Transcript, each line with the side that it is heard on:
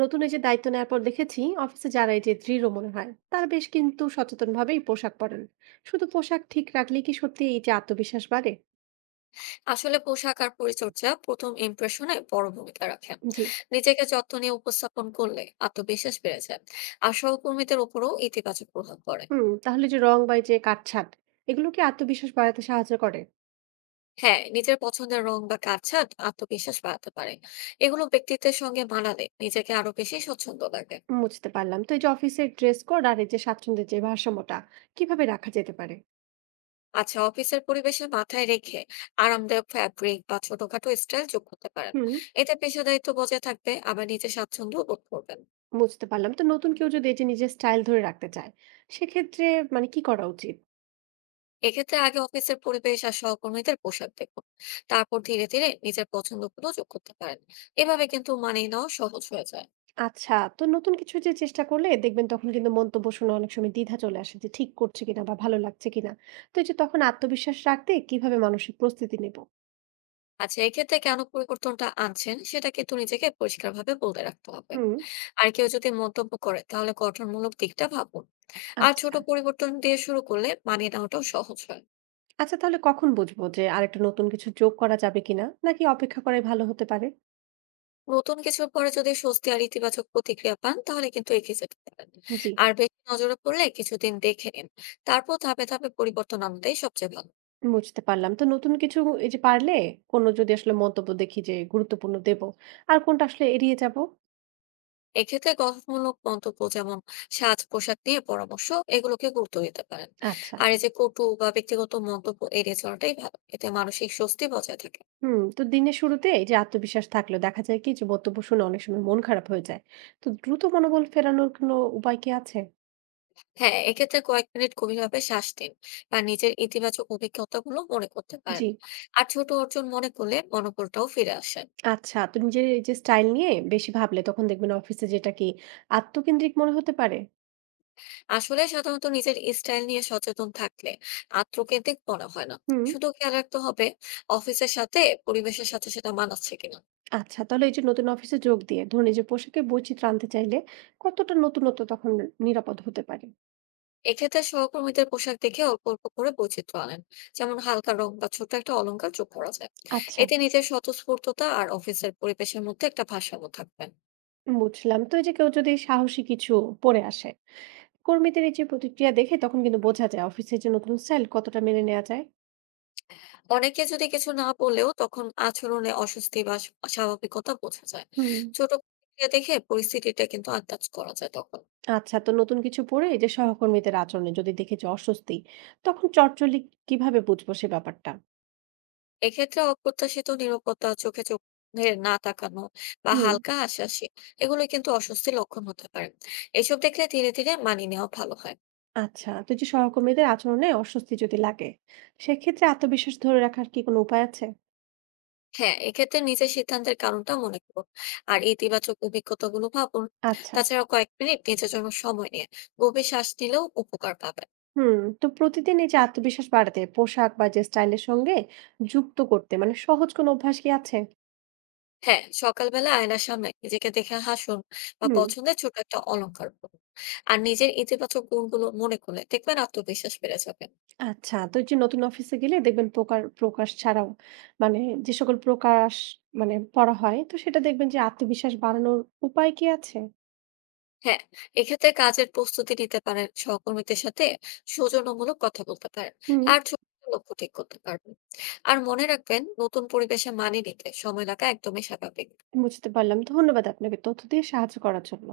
right: নতুন এই যে দায়িত্ব নেওয়ার পর দেখেছি অফিসে যারা এই যে দৃঢ় মনে হয়, তারা বেশ কিন্তু সচেতন ভাবেই পোশাক পরেন। শুধু পোশাক ঠিক রাখলেই কি সত্যি এই যে আত্মবিশ্বাস বাড়ে?
left: আসলে পোশাক আর পরিচর্যা প্রথম ইমপ্রেশনে বড় ভূমিকা রাখে।
right: জি।
left: নিজেকে যত্ন নিয়ে উপস্থাপন করলে আত্মবিশ্বাস বেড়ে যায়, আর সহকর্মীদের উপরও ইতিবাচক প্রভাব পড়ে।
right: হুম, তাহলে যে রং বা এই যে কাটছাট, এগুলো কি আত্মবিশ্বাস বাড়াতে সাহায্য করে?
left: হ্যাঁ, নিজের পছন্দের রং বা কাটছাঁট আত্মবিশ্বাস বাড়াতে পারে। এগুলো ব্যক্তিত্বের সঙ্গে মানালে নিজেকে আরো বেশি স্বচ্ছন্দ লাগে।
right: হুম, বুঝতে পারলাম। তো এই যে অফিসের ড্রেস কোড আর এই যে স্বাচ্ছন্দ্যের যে ভারসাম্যটা কিভাবে রাখা যেতে পারে?
left: আচ্ছা, অফিসের পরিবেশে মাথায় রেখে আরামদায়ক ফ্যাব্রিক বা ছোটখাটো স্টাইল যোগ করতে পারেন।
right: হুম।
left: এতে পেশাদারিত্ব বজায় থাকবে, আবার নিজের স্বাচ্ছন্দ্য বোধ করবেন।
right: বুঝতে পারলাম। তো নতুন কেউ যদি এই যে নিজের স্টাইল ধরে রাখতে চায়, সেক্ষেত্রে কি করা উচিত?
left: এক্ষেত্রে আগে অফিসের পরিবেশ আর সহকর্মীদের পোশাক দেখুন, তারপর ধীরে ধীরে নিজের পছন্দ গুলো যোগ করতে পারেন। এভাবে কিন্তু মানিয়ে নেওয়া সহজ হয়ে যায়।
right: আচ্ছা, তো নতুন কিছু যে চেষ্টা করলে দেখবেন তখন কিন্তু মন্তব্য শুনে অনেক সময় দ্বিধা চলে আসে যে ঠিক করছে কিনা বা ভালো লাগছে কিনা। তো এই যে তখন আত্মবিশ্বাস রাখতে কিভাবে মানসিক প্রস্তুতি নেব?
left: আচ্ছা, এক্ষেত্রে কেন পরিবর্তনটা আনছেন সেটা কিন্তু নিজেকে পরিষ্কারভাবে বলতে রাখতে হবে।
right: হুম।
left: আর কেউ যদি মন্তব্য করে, তাহলে গঠনমূলক দিকটা ভাবুন। আর ছোট
right: আচ্ছা।
left: পরিবর্তন দিয়ে শুরু করলে মানিয়ে নেওয়াটাও সহজ হয়।
right: আচ্ছা, তাহলে কখন বুঝবো যে আরেকটা নতুন কিছু যোগ করা যাবে কিনা, নাকি অপেক্ষা করাই ভালো হতে পারে?
left: নতুন কিছুর পরে যদি স্বস্তি আর ইতিবাচক প্রতিক্রিয়া পান, তাহলে কিন্তু এগিয়ে যেতে পারেন।
right: জি।
left: আর বেশি নজরে পড়লে কিছুদিন দেখে নিন, তারপর ধাপে ধাপে পরিবর্তন আনতেই সবচেয়ে ভালো।
right: বুঝতে পারলাম। তো নতুন কিছু এই যে পারলে কোনো যদি আসলে মন্তব্য দেখি যে গুরুত্বপূর্ণ দেব, আর কোনটা আসলে এড়িয়ে যাব?
left: এক্ষেত্রে গঠনমূলক মন্তব্য, যেমন সাজ পোশাক নিয়ে পরামর্শ, এগুলোকে গুরুত্ব দিতে পারেন।
right: আচ্ছা।
left: আর এই যে কটু বা ব্যক্তিগত মন্তব্য, এড়িয়ে চলাটাই ভালো। এতে মানসিক স্বস্তি বজায় থাকে।
right: হুম, তো দিনের শুরুতে এই যে আত্মবিশ্বাস থাকলেও দেখা যায় কি যে বক্তব্য শুনে অনেক সময় মন খারাপ হয়ে যায়। তো দ্রুত মনোবল ফেরানোর কোনো উপায় কি আছে?
left: হ্যাঁ, এক্ষেত্রে কয়েক মিনিট গভীরভাবে শ্বাস নিন, বা নিজের ইতিবাচক অভিজ্ঞতাগুলো মনে করতে
right: জি।
left: পারেন। আর ছোট অর্জন মনে করলে মনোবলটাও ফিরে আসে।
right: আচ্ছা, তো নিজের এই যে স্টাইল নিয়ে বেশি ভাবলে তখন দেখবেন অফিসে যেটা কি আত্মকেন্দ্রিক মনে হতে পারে।
left: আসলে সাধারণত নিজের স্টাইল নিয়ে সচেতন থাকলে আত্মকেন্দ্রিক মনে হয় না।
right: হুম।
left: শুধু খেয়াল রাখতে হবে অফিসের সাথে, পরিবেশের সাথে সেটা মানাচ্ছে কিনা।
right: আচ্ছা, তাহলে এই যে নতুন অফিসে যোগ দিয়ে ধরুন এই যে পোশাকে বৈচিত্র্য আনতে চাইলে কতটা নতুনত্ব তখন নিরাপদ হতে পারে?
left: এক্ষেত্রে সহকর্মীদের পোশাক দেখে অল্প অল্প করে বৈচিত্র্য আনেন। যেমন হালকা রং বা ছোট একটা অলংকার যোগ করা যায়।
right: আচ্ছা।
left: এতে নিজের স্বতঃস্ফূর্ততা আর অফিসের পরিবেশের মধ্যে একটা ভারসাম্য থাকবেন।
right: বুঝলাম। তো এই যে কেউ যদি সাহসী কিছু পরে আসে, কর্মীদের এই যে প্রতিক্রিয়া দেখে তখন কিন্তু বোঝা যায় অফিসের যে নতুন স্টাইল কতটা মেনে নেওয়া যায়।
left: অনেকে যদি কিছু না বলেও, তখন আচরণে অস্বস্তি বা স্বাভাবিকতা বোঝা যায়।
right: হুম।
left: ছোট প্রতিক্রিয়া দেখে পরিস্থিতিটা কিন্তু আন্দাজ করা যায় তখন।
right: আচ্ছা, তো নতুন কিছু পড়ে এই যে সহকর্মীদের আচরণে যদি দেখে যে অস্বস্তি, তখন চটচলি কিভাবে বুঝবো সে ব্যাপারটা?
left: এক্ষেত্রে অপ্রত্যাশিত নিরাপত্তা, চোখে চোখ ধরে না তাকানো, বা
right: হুম।
left: হালকা হাসাহাসি, এগুলো কিন্তু অস্বস্তির লক্ষণ হতে পারে। এসব দেখলে ধীরে ধীরে মানিয়ে নেওয়া ভালো হয়।
right: আচ্ছা, তো এই যে সহকর্মীদের আচরণে অস্বস্তি যদি লাগে, সেক্ষেত্রে আত্মবিশ্বাস ধরে রাখার কি কোনো উপায় আছে?
left: হ্যাঁ, এক্ষেত্রে নিজের সিদ্ধান্তের কারণটা মনে করুন। আর ইতিবাচক অভিজ্ঞতাগুলো ভাবুন।
right: আচ্ছা।
left: তাছাড়া কয়েক মিনিট নিজের জন্য সময় নিয়ে গভীর শ্বাস নিলেও উপকার পাবেন।
right: হুম, তো প্রতিদিন এই যে আত্মবিশ্বাস বাড়াতে পোশাক বা যে স্টাইলের সঙ্গে যুক্ত করতে সহজ কোনো অভ্যাস কি আছে?
left: হ্যাঁ, সকালবেলা আয়নার সামনে নিজেকে দেখে হাসুন, বা
right: হুম।
left: পছন্দের ছোট একটা অলংকার পরুন। আর নিজের ইতিবাচক গুণগুলো মনে করলে দেখবেন আত্মবিশ্বাস বেড়ে যাবে।
right: আচ্ছা, তো এই যে নতুন অফিসে গেলে দেখবেন প্রকার প্রকাশ ছাড়াও মানে যে সকল প্রকাশ পড়া হয়, তো সেটা দেখবেন যে আত্মবিশ্বাস বাড়ানোর উপায় কি আছে?
left: হ্যাঁ, এক্ষেত্রে কাজের প্রস্তুতি নিতে পারেন, সহকর্মীদের সাথে সৌজন্যমূলক কথা বলতে পারেন।
right: হুম,
left: আর ছোট ছোট লক্ষ্য ঠিক করতে পারবেন। আর মনে রাখবেন, নতুন পরিবেশে মানিয়ে নিতে সময় লাগা একদমই স্বাভাবিক।
right: বুঝতে পারলাম। ধন্যবাদ আপনাকে তথ্য দিয়ে সাহায্য করার জন্য।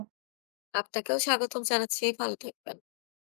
left: আপনাকেও স্বাগতম জানাচ্ছি, ভালো থাকবেন।